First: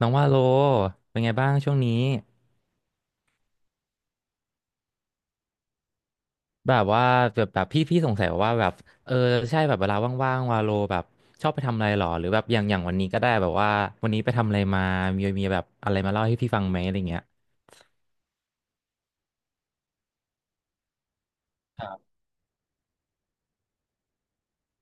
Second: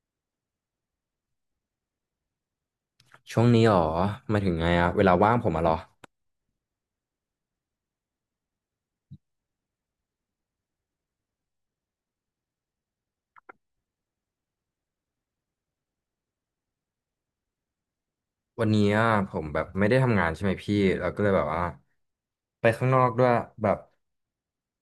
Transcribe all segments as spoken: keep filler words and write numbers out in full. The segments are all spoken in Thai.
น้องว่าโลเป็นไงบ้างช่วงนี้ช่วงนี้หรอหมายถึงไงอะเวลาว่างผมอะเหรอ แบบว่าแบบแบบพี่พี่สงสัยว่าแบบเออใช่แบบเวลาว่างๆวาโลแบบชอบไปทำอะไรหรอหรือแบบอย่างอย่างวันนี้ก็ได้แบบว่าวันนี้ไปทำอะไรมามีมีแบบอะไรมาเล่าให้พี่ฟังไหมอะไรเงี้ยวันนี้อะผมแบบไม่ได้ทำงานใช่ไหมพี่เราก็เลยแบบว่าไปข้างนอกด้วยแบบ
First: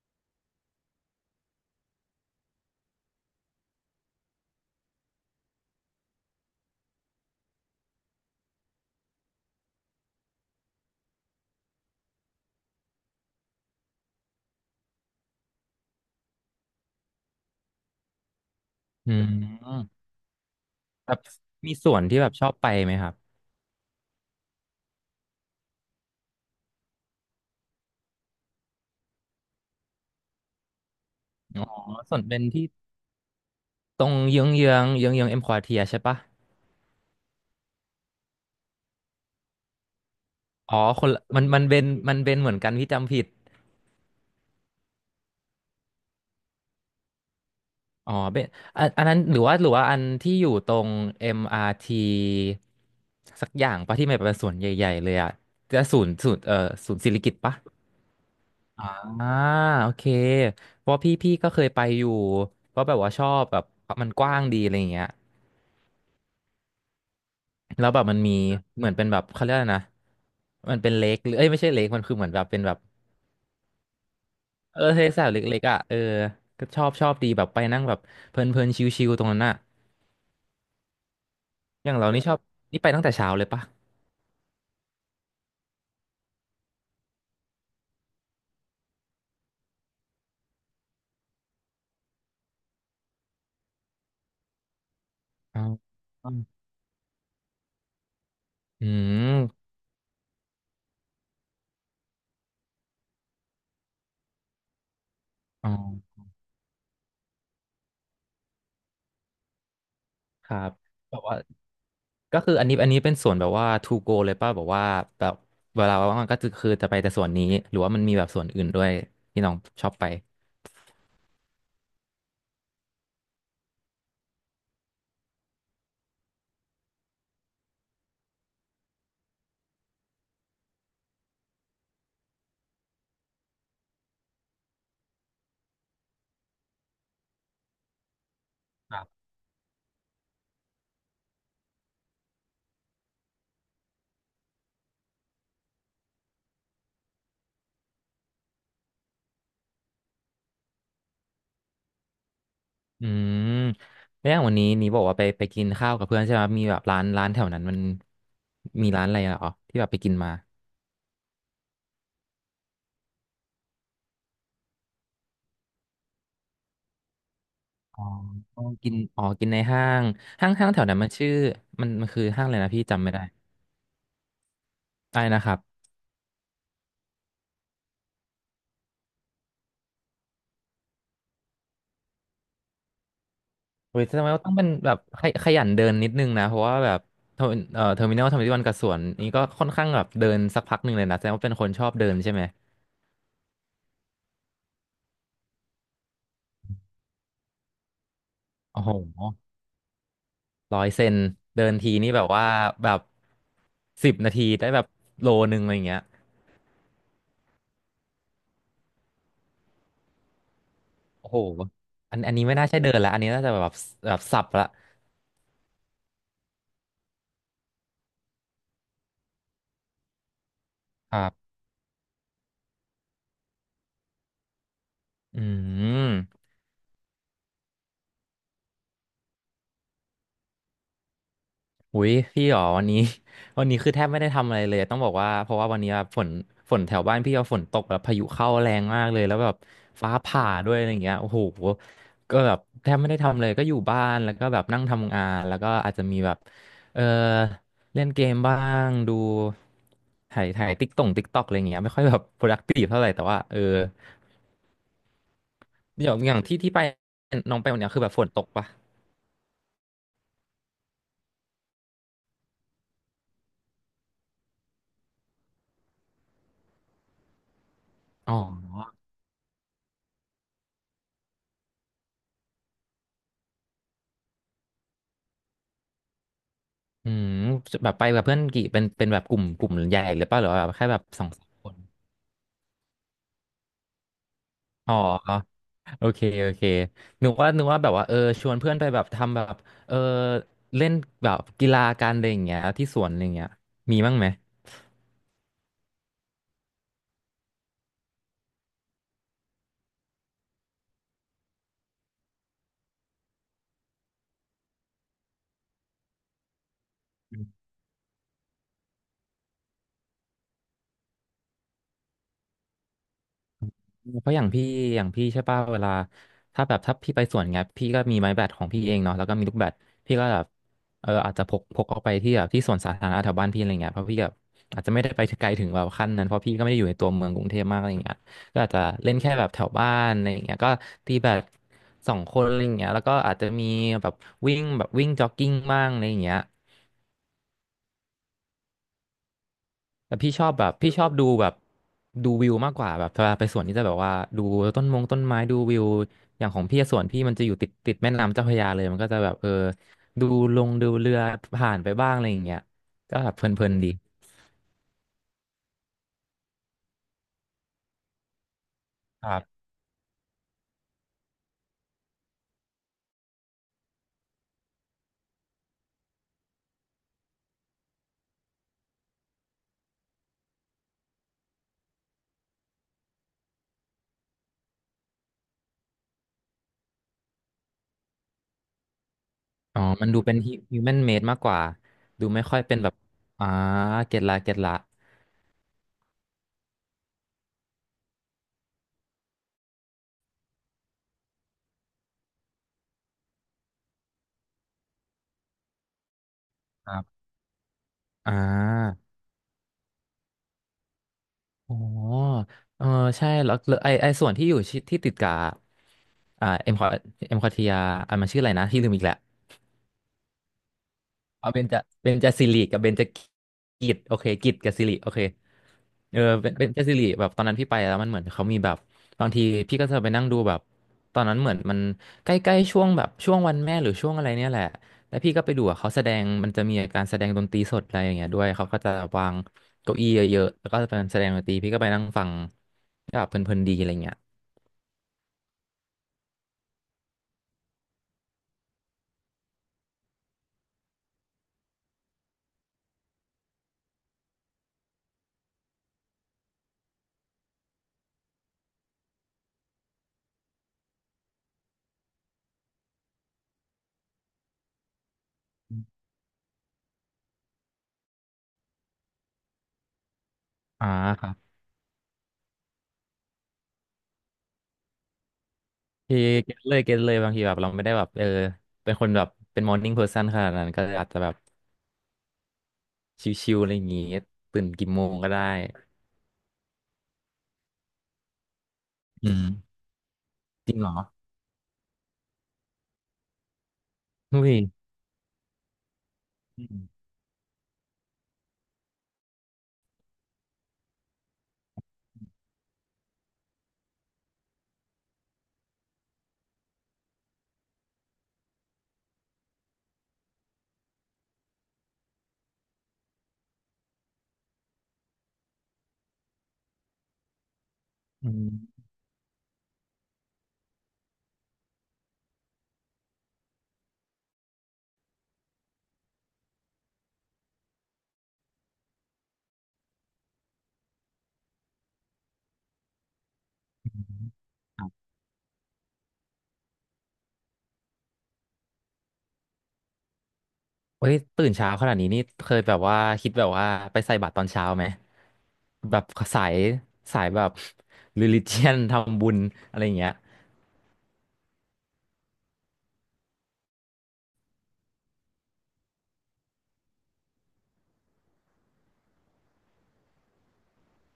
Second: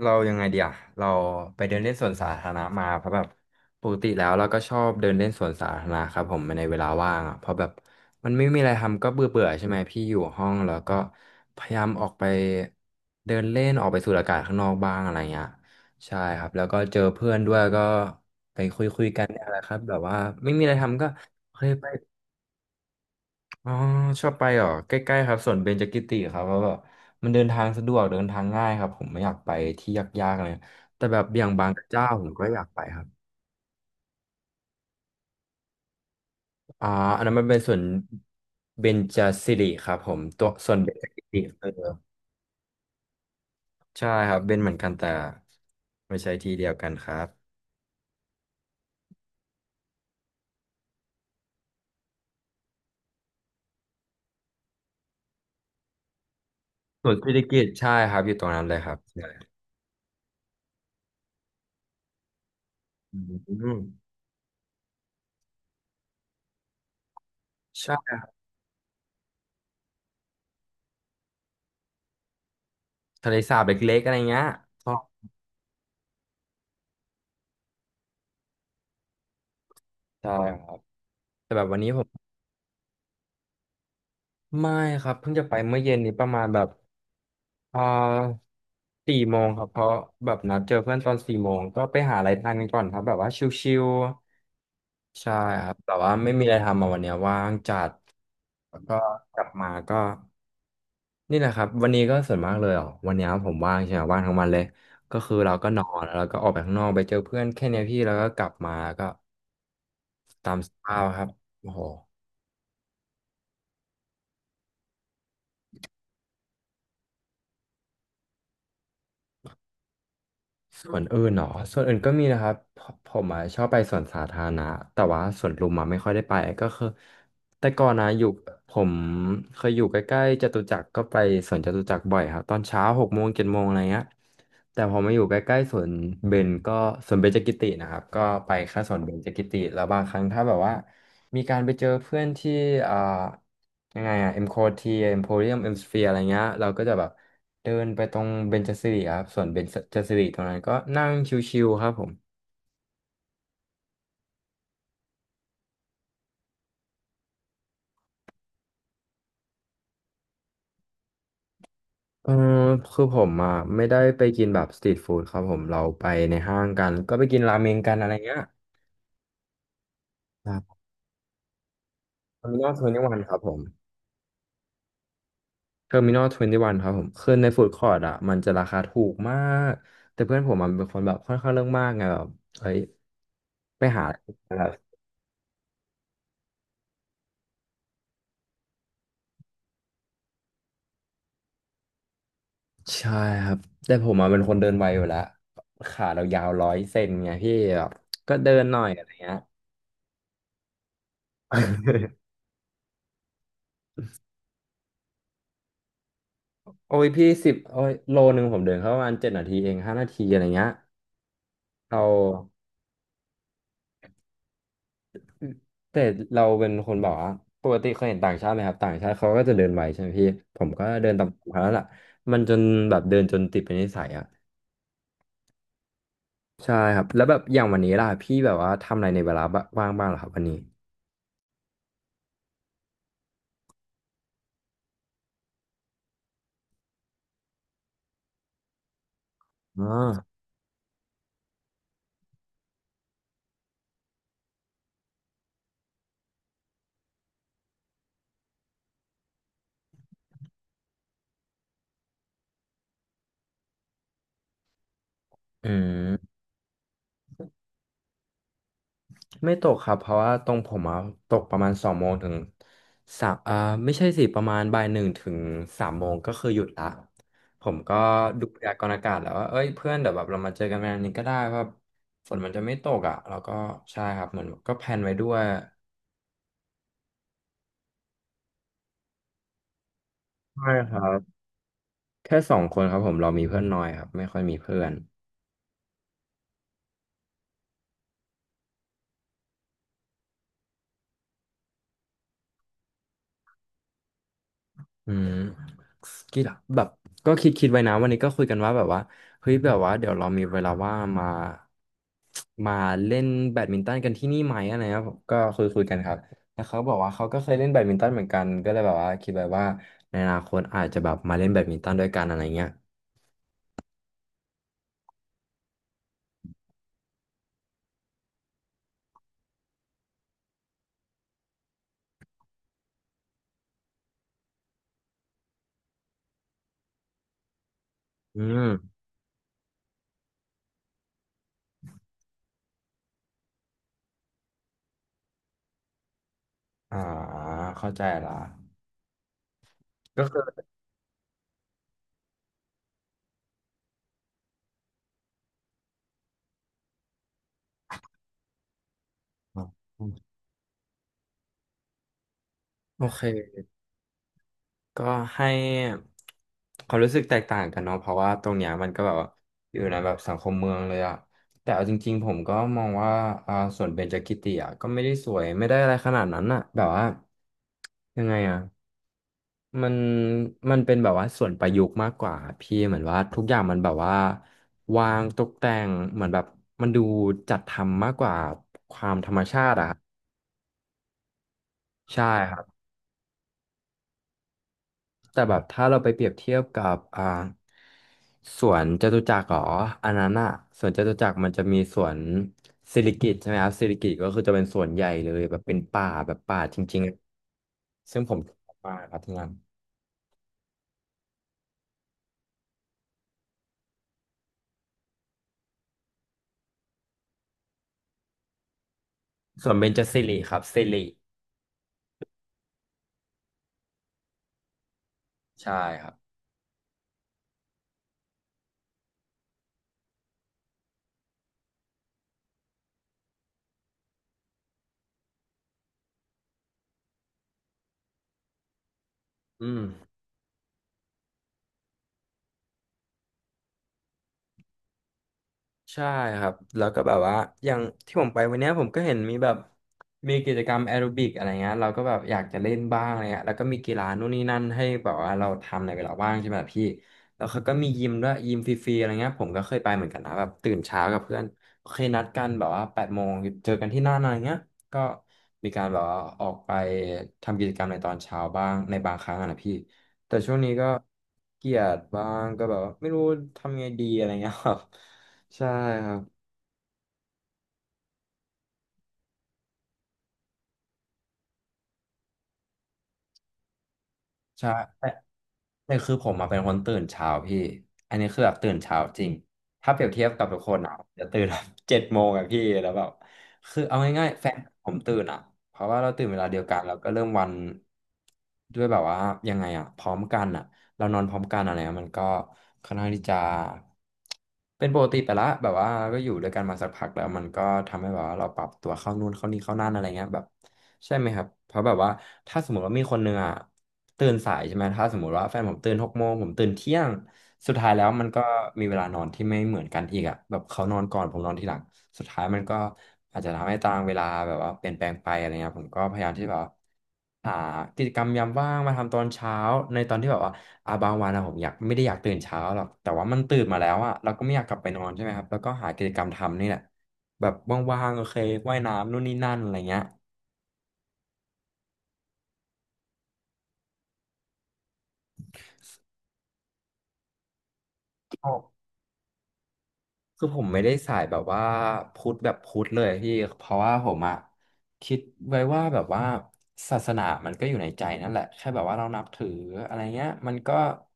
เรายังไงเดียเราไปเดินเล่นสวนสาธารณะมาเพราะแบบปกติแล้วเราก็ชอบเดินเล่นสวนสาธารณะครับผมในเวลาว่างอ่ะเพราะแบบมันไม่มีอะไรทำก็เบื่อเบื่อใช่ไหมพี่อยู่ห้องแล้วก็พยายามออกไปเดินเล่นออกไปสูดอากาศข้างนอกบ้างอะไรเงี้ยใช่ครับแล้วก็เจอเพื่อนด้วยก็ไปคุยคุยอืกันเนี่ยแหละครับแบมบว่าไม่มีอะไรทำก็แบบเคยมีไป ส่วนที่แบบชอบไปไหมครับอ๋อชอบไปเหรอใกล้ๆครับสวนเบญจกิติครับเพราะแบบมันเดินทางสะดวกเดินทางง่ายครับผมไม่อยากไปที่ยากๆอะไรแต่แบบอย่างอ๋อบางกระเจ้าส่วผนมเป็นก็อยาที่กไปครับตรงเยื้องเยื้องเยื้องเยื้องเอ็มควอเทียใช่ปะอ่าอันนั้นมันเป็นสวนเบญจสิริครับผมตัวส่วนอ๋อเบญคจนละกิติมันมัเอนอเป็นมันเป็นเหมือนกันพี่จำผิด ใช่ครับเป็นเหมือนกันแต่ไม่ใช่ที่เดียวกันครับอ๋อเป็นอันอันนั้นหรือว่าหรือว่าอันที่อยู่ตรง เอ็ม อาร์ ที สักอย่างปะที่มันเป็นสวนใหญ่ๆเลยอะจะศูนย์ศูนย์เอ่อศูนย์สสิวนริสิกิติ์ริปะกิติ์ใช่ครับอยู่ตรงนั้นเลยครับใช่อ่าโอเคเพราะพี่พี่ก็เคยไปอยู่เพราะแบบว่าอืชอบแบบมมันกว้างดีอะไรอย่างเงี้ยแล้วใช่แบบคมัรันมีบเหมือนเป็นแบบเขาเรียกอะไรนะมันเป็นเลคหรือเอ้ยไม่ใช่เลคมันคือเหมือนแบบเป็นแบบทะเลสาบเล็กๆอะไรเงี้ยเออชอบทะเลสาบเล็กๆอ่ะเออก็ชอบชอบดีแบบไปนั่งแบบเพลินๆชิลๆตรงนั้นอะใช่ครับแต่แบบวันอนี้ย่างผเรามนี่ชอบนี่ไปตั้งแต่เช้าเลยปะไม่ครับเพิ่งจะไปเมื่อเย็นนี้ประมาณแบบ อ่าสี่โมงครับเพราะแบบนัดเจอเพื่อนตอนสี่โมงก็ไปหาอะไรทานกันก่อนครับแบบว่าชิลๆใช่อ๋ครับแต่ว่าอ ไม่มีอะไรทำมาวันเนี้ยว่างจัดแล้วอืก็กลับมมาก็นี่แหละครับวันนี้ก็ส่วนมากเลยอ่ะวันเนี้ยผมว่างใช่ไหมว่างทั้งวันเลยก็คือเราอ๋ก็อนอนแล้วก็ออกไปข้างนอกไปเจอเพื่อนแค่เนี้ยพี่แล้วก็กลับมาก็คตารัมสบภาพแบคบรับว่าโอ้โห ก็คืออันนี้อันนี้เป็นส่วนแบบว่า to go เลยป่ะแบบว่าแบบเวลาว่างๆก็จะคือจะไปแต่ส่วนนี้หรือว่ามันมีแบบส่วนอื่นด้วยที่น้องชอบไปส่วนอื่นเหรอส่วนอื่นก็มีนะครับผผมอะชอบไปสวนสาธารณะแต่ว่าสวนลุมอะไม่ค่อยได้ไปก็คือแต่ก่อนนะอยู่ผมเคยอยู่ใกล้ๆจตุจักรก็ไปสวนจตุจักรบ่อยครับตอนเช้าหกโมงเจ็ดโมงอะไรเงี้ยแต่พอมาอยู่ใกล้ๆสวนเบญก็สวนเบญจกิตินะครับก็ไปแค่สควนรัเบญบจกิติแล้วบางครั้งถ้าแบบว่า มีการไปเจอเพื่อนที่อ่ายังไงอ่ะเอ็มโคทีเอ็มโพเรียมเอ็มสเฟียอะไรเงี้ยเราก็จะแบบเดินไปตรงเบญจสิริครับส่วนเบญจสิริตรงนั้นก็นั่งชิวๆครับผมอืมแล้วอย่างวันนี้นี้บอกว่าไปไปกินข้าวกับเพื่อนใช่ไหมมีแบบร้านร้านแถวนั้นมันมีร้านอะไรเหรอที่แบบไปกินมาเออคือผมอ่ะไม่ได้ไปกินแบบสตรีทฟู้ดครับผมเราไปในห้างกันก็ไปกินราเมงกันอ๋ออะไรเงี้ยอ๋อกินอ๋อกินในห้างคห้างรัห้างแถบวนั้นมันชื่อมันมันคือเทห้าองร์อะมิไรนอนะลทพี่เวนตี้จำวัไม่นได้ครับผมอะไรนะครับ เทอร์มินอลทเวนตี้วันครับผมคือในฟู้ดคอร์ทอ่ะมันจะราคาถูกมากแต่เพื่อนผมมันเป็นคนแบบค่อนข้างเรื่องมากไงแบบเฮ้ยไปเฮ้หา ยแสดงว่าต้องเป็นแบบขยขยันเดินนิดนึงนะเพราะว่าแบบเทอร์เอ่อเทอร์มินอลทำที่วันกับสวนนี้ก็ค่อนข้างแบบเดินสักพักหนึ่งเลยนะแสดงว่าเป็นคนชอบเดินใช่ไหมใช่ครับแต่ผมอ่ะเป็นคนเดินไวอยู่แล้วขาเรายาวร้อยเซนไงพี่แบบก็เดินหโอ้น่อยโหอะไรเงี้ย ร้อยเซนเดินทีนี่แบ บว่าแบบสิบนาทีได้แบบโลนึงอะไรอย่างเงี้ยโอ้ยพี่สิบโอ้ยโลหนึ่งผมเดินเข้าประมาณเจ็ดนาทีเองห้านาทีอะไรเงี้ยโอ้โหเราอันอันนี้ไม่น่าใช่เดินละอันนี้น่าจะแบบแบบสับละแต่เราเป็นคนบอกว่าปกติเคยเห็นต่างชาติไหมครับต่างชาติเขาก็จะเดินไวใช่ไหมพี่ผมก็เดิคนตารัมบเขาแล้วล่ะมันจนแบบเดินจนติดเป็นนิสัยอ่ะอืม ใช่ครับแล้วแบบอย่างวันนี้ล่ะพี่แบบว่าทำอะไรในเวลาบ้างบ้างเหรอครับวันนี้อุ้ยพี่หรอวันนี้ วันนี้คือแทบไม่ได้ทำอะไรเลยต้องบอกว่าเพราะว่าวันนี้แบบฝนฝนแถวบ้านพี่เอาฝนตกแบบพายุเข้าแรงมากเลยแล้วแบบอ๋อฟ้าผ่าด้วยอะไรอย่างเงี้ยโอ้โหก็แบบแทบไม่ได้ทำเลยก็อยู่บ้านแล้วก็แบบนั่งทำงานแล้วก็อาจจะมีแบบเออเล่นเกมบ้างดูถ่ายถ่ายติ๊กต่งติ๊กตอกอะไรอย่างเงี้ยไม่ค่อยแบบ productive เท่าไหร่แต่ว่าเอออือย่างอม ย่างที่ที่ไปน้องไปวันเนี้ยคือแบบฝนตกปะไม่ตกครับเพราะว่าตรงผมอะตกประมาณสองโมงถึงสามอ่าไม่ใช่สิประมาณบ่ายหนึ่งถึงสามโมงก็คือหยุดละผมก็อ๋อ ดูพยากรณ์อากาศแล้วว่าเอ้ยเพื่อนเดี๋ยวแบบเรามาเจอกันวันนี้ก็ได้ว่าฝนมันจะไม่ตกอ่ะแล้วก็ใช่ครับเหมือนก็แพลนไว้ด้วยอืมแบบไปกับเพื่อนกี่เป็นเป็นแบบกลุ่มกลุ่มใหญ่หรือเปล่าหรือว่าแบใช่บแค่คแบรับสองบสามคนแค่สองคนครับผมเรามีเพื่อนน้อยครับไม่ค่อยมีเพื่อน อ๋อโอเคโอเคนึกว่านึกว่าแบบว่าเออชวนเพื่อนไปแบบทำแบบเออเล่นแบบกีฬาการอะไรอย่างเงี้ยที่สวนอะไรอย่างเงี้ยมีบ้างไหม อืมกีฬาแบบก็คิดคิดไว้นะวันนี้ก็คุยกันว่าแบบว่าเฮ้ยแบบว่าเดี๋ยวเรามีเวลาว่างมามาเล่นแบดมินตันกันที่นี่ไหมอะไรนะก็คุยคุยกันครับแล้วเขาบอกว่าเขาก็เคยเล่นแบดมินตันเหมือนกันก็เลยแบบว่าคิดไว้ว่าในอนาคตอาจจะแบบมาเล่นแบดมินตันด้วยกันอะไรเงี้ยเพราะอย่างพี่อย่างพี่ใช่ป่ะเวลาถ้าแบบถ้าพี่ไปสวนเงี้ยพี่ก็มีไม้แบดของพี่เองเนาะแล้วก็มีลูกแบดพี่ก็แบบเอออาจจะพกพกออกไปที่แบบที่สวนสาธารณะแถวบ้านพี่อะไรเงี้ยเพราะพี่แบบอาจจะไม่ได้ไปถึงไกลถึงแบบขั้นนั้นเพราะพี่ก็ไม่ได้อยู่ในตัวเมืองกรุงเทพมากอะไรเงี้ยอืก็มอาจจะเล่นแค่แบบแถวบ้านอะไรเงี้ยก็ตีแบดสองคนอะไรเงี้ยแล้วก็อาจจะมีแบบวิ่งแบบวิ่งจ็อกกิ้งบ้างอะไรเงี้ย อ่าเข้าใจละแต่ก็พี่ชอบคืแบบพี่ชอบดูแบบดูวิวมากกว่าแบบเวลาไปสวนนี่จะแบบว่าดูต้นมงต้นไม้ดูวิวอย่างของพี่อะสวนพี่มันจะอยู่ติดติดแม่น้ำเจ้าพระยาเลยมันก็จะแบบเอออดูลงดูเรือผ่านไปบ้างอะไรอย่างเงี้ยโอก็เค แบบเพลินๆดีก็ให้ความรู้สึกแตกต่างกันเนาะเพราะว่าตรงเนี้ยมันก็แบบคว่ารับอยู่ในแบบสังคมเมืองเลยอะแต่เอาจริงๆผมก็มองว่าอ่าส่วนเบญจกิติอะก็ไม่ได้สวยไม่ได้อะไรขนาดนั้นอะแบบว่ายังไงอะมันมันเป็นแบบว่าส่วนประยุกต์มากกว่าพี่เหมือนว่าทุกอย่างมันแบบว่าวางตกแต่งเหมือนแบบมันดูจัดทำมากกว่าความธรรมชาติอ๋ออะครัมันบดูเป็นฮิวแมนเมดมากกว่าใช่ดูไม่คค่รัอยบ เป็นแบบอ่าเก็ตละเก็ตละแต่แบบถ้าเราไปเปรียบเทียบกับอ่าสวนจตุจักรหรออันนั้นอะสวนจตุจักรมันจะมีสวนสิริกิติ์ใช่ไหมครับสิริกิติ์ก็คือจะเป็นสวนใหญ่เลยแบบเป็นป่าแบบป่าจคริรังๆอะบซึ่งอ่ผมชอบมากาครับที่นั่นอ๋อเออใช่แล้วแล้วไอไอส่วนที่อยู่ชิที่ติดกับอ่าเอ็มคอเอ็มคอทียอมันชื่ออะไรนะที่ลืมอีกแหล้ว ส่วนเบญจสิริครับสิริเอาเบญจเบญจสิริกับเบญจกิจโอเคกิจกับสิริโอเคใช่ครับเออเบญเบญจสิริแบบตอนนั้นพี่ไปแล้วมันเหมือนเขามีแบบบางทีพี่ก็จะไปนั่งดูแบบตอนนั้นเหมือนมันใกล้ๆช่วงแบบช่วงวันแม่หรือช่วงอะไรเนี่ยแหละแล้วพี่ก็ไปดูอะเขาแสดงมันจะมีการแสดงดนตรีสดอะไรอย่างเงี้ยด้วยเขาก็จะวางอืม เก้าอี้เยอะๆแล้วก็เป็นแสดงดนตรีพี่ก็ไปนั่งฟังก็แบบเพลินๆดีอะไรเงี้ยใช่ครับแล้วก็แบบว่าอย่างที่ผมไปวันเนี้ยผมก็เห็นมีแบบมีกิจกรรมแอโรบิกอะไรเงี้ยเราก็แบบอยากจะเล่นบ้างอะไรเงี้ยแล้วก็มีกีฬานู่นนี่นั่นให้แบบว่าเราทำในเวลาว่างใช่ไหมล่ะพี่แล้วเขาก็มียิมด้วยยิมฟรีๆอะไรเงี้ยผมก็เคยไปเหมือนกันนะแบบตื่นเช้ากับเพื่อนเคยนัดกันแบบว่าแปดโมงเจอกันที่นั่นอะไรเงี้ยก็มีการแบบว่าออกไปทำกิจกรรมในตอนเช้าบ้างในบางครั้งอะนะพี่แต่ช่วงนี้ก็อ่าครับเกลียดบ้างก็แบบว่าไม่รู้ทำไงดีอะไรเงี้ยครับ ใช่ครัพี่บเก็ตเลยเก็ตเลยบางทีแบบเราไม่ได้แบบเออเป็นคนแบบเป็นมอร์นิ่งเพอร์ซันขนาดนั้นก็อาจจะแบบ ชิวๆอะไรอย่างงี้ตื่นใช่กี่โมแต่งก็ได้แต่คือผมมาเป็นคนตื่นเช้าพี่อันนี้คือแบบตื่นเช้าจริอืงมถ้าเปรียบเทียบกับทุกจครินงเหรอ่ะอจะตื่นแบบ เจ็ดโมงอะพี่แล้วแบบคือเอาง่ายอุ้ๆแฟยนผมตื่นอ่ะเพราะว่าเราตื่นเวลาเดียอืวกันแล้วมก็เริ่มวันด้วยแบบว่ายังไงอ่ะพร้อมกันอ่ะเรานอนพร้อมกันอะไรเงี้ยมันก็ค่อนข้างที่จะเป็นปกติไปละแบบว่าก็อยู่ด้วยกันมาสักพักแล้วมันก็ทำให้แบบว่าเราปรับตัวเข้านู่นเข้านี่เข้านั่นอะไรเงี้ยแบบ ใช่ไหมครับ เพราะแบบว่าถ้าสมมติว่ามีคนหนึ่งอ่ะตื่นสายใช่ไหมถ้าสมมติว่าแฟนผมตื่นหกโมงผมตื่นเที่ยงสุดท้ายแล้วมัอืนก็มีมเวลานอนที่ไม่เหมือนกันอีกอ่ะแบบเขานอนก่อนผมนอนทีหลังสุดท้ายมันก็อาจจะทำให้ตารางเวลาแบบว่าเปลี่ยนแปลงไปอะไรเงี้ยผมก็พยายามที่แบบว่าหากิจกรรมยามว่างมาทำตอนเช้าในตอนที่แบบว่าอาบางวันอะผมอยากไม่ได้อยากตื่นเช้าหรอกแต่ว่ามันตื่นมาแล้วอ่ะเราก็ไม่อยากกลับคไปรับนอนใช่ไหมครับแล้วก็หากิจกรรมทำนี่แหละแบบว่างๆโอเคว่ายน้ำนู่นนี่นั่นอะไรเงี้ย เฮ้ยตื่นเช้าขนาดนี้นี่เคยแบบว่าคิดแบบว่าไปใส่บาตรตอนเช้าไหมแบบสายสายแบบ religion ทำบุญอะไรอย่างเงี้ยคือผมไม่ได้สายแบบว่าพุทธแบบพุทธเลยพี่เพราะว่าผมอะคิดไว้ว่าแบบว่าศาสนามันก็อยู่ในใจนั่นแหละแค่แบบว่าเรานับถืออะไรเงี้ยมันก็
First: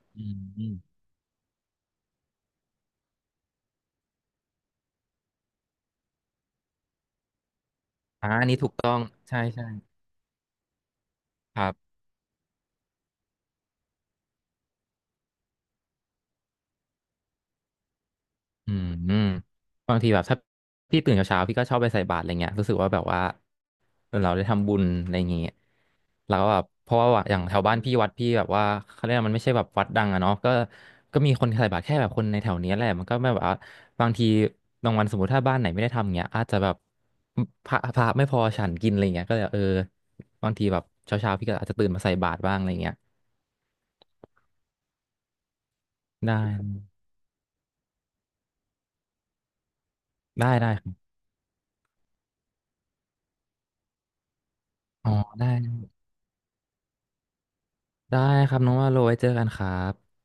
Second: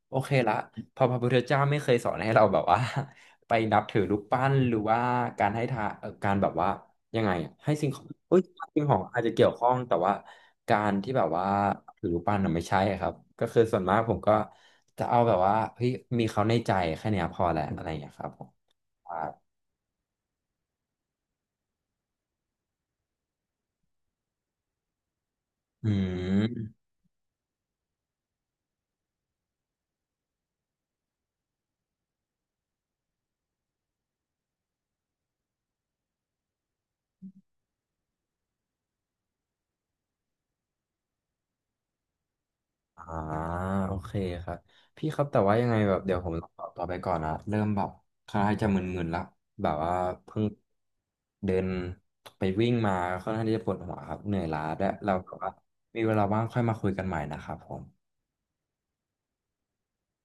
โออืเคมละอืมเพอพระพุทธเจ้าไม่เคยสอนให้เราแบบว่า ไปนับถือรูปปั้นหรือว่าการให้ทานเอ่อการแบบว่ายังไงอะให้สิ่งของอ่าเอ้ยอันนี้ถูกสิ่งต้ขอองงอาจจะใช่เกี่ยวใช่ข้องแต่ว่าการที่แบบว่าครับถือรูปปั้นน่ะไม่ใช่ครับก็คือส่วนมากผมก็จะเอาแบบว่าเฮ้ยมีเขาในใจแค่เนี้ยพอแหละอะไรอย่างเงี้ยครับผม อืมอืมบางทีแบบถ้าพี่ตื่นเช้าๆพี่ก็ชอบไปใส่บาตรอะไรเงี้ยรู้สึกว่าแบบว่า เอเราได้ทำบุญอะไรอย่างเงี้ยอืเราก็แบบมเพราะว่าอย่างแถวบ้านพี่วัดพี่แบบว่าเขาเรียกว่ามันไม่ใช่แบบวัดดังอะเนาะก็ก็มีคนใส่บาตรแค่แบบคนในแถวเนี้ยแหละมันก็ไม่แบบว่าบางทีบางวันสมมติถ้าบ้านไหนไม่ได้ทำเงี้ยอาจจะแบบพระพระไม่พอฉันกินอะไรเงี้ยก็เลยเออบางทีแบบเช้าเช้าพี่ก็อาจจะตื่นมาใส่บาตรบ้างอะไรเงี้ยอ่าโอเคครับ พี่ครับแต่ว่ายังไงแบบเดี๋ยวผได้มตอขอตัวไปก่อนนะเริ่มแบบคล้ายจะมึนๆแล้วแบบว่าเพิ่งได้ได้ครับเดินไปวิ่งมาค่อนข้างที่จะปวดหัวครับเหนื่อยล้าด้วยอ๋อเราแบบได้ว่ามีเวลาว่างค่อยมาคุยกันใหม่นะครับผมได้ครับน้องว่าโรไว้เจอกันครับ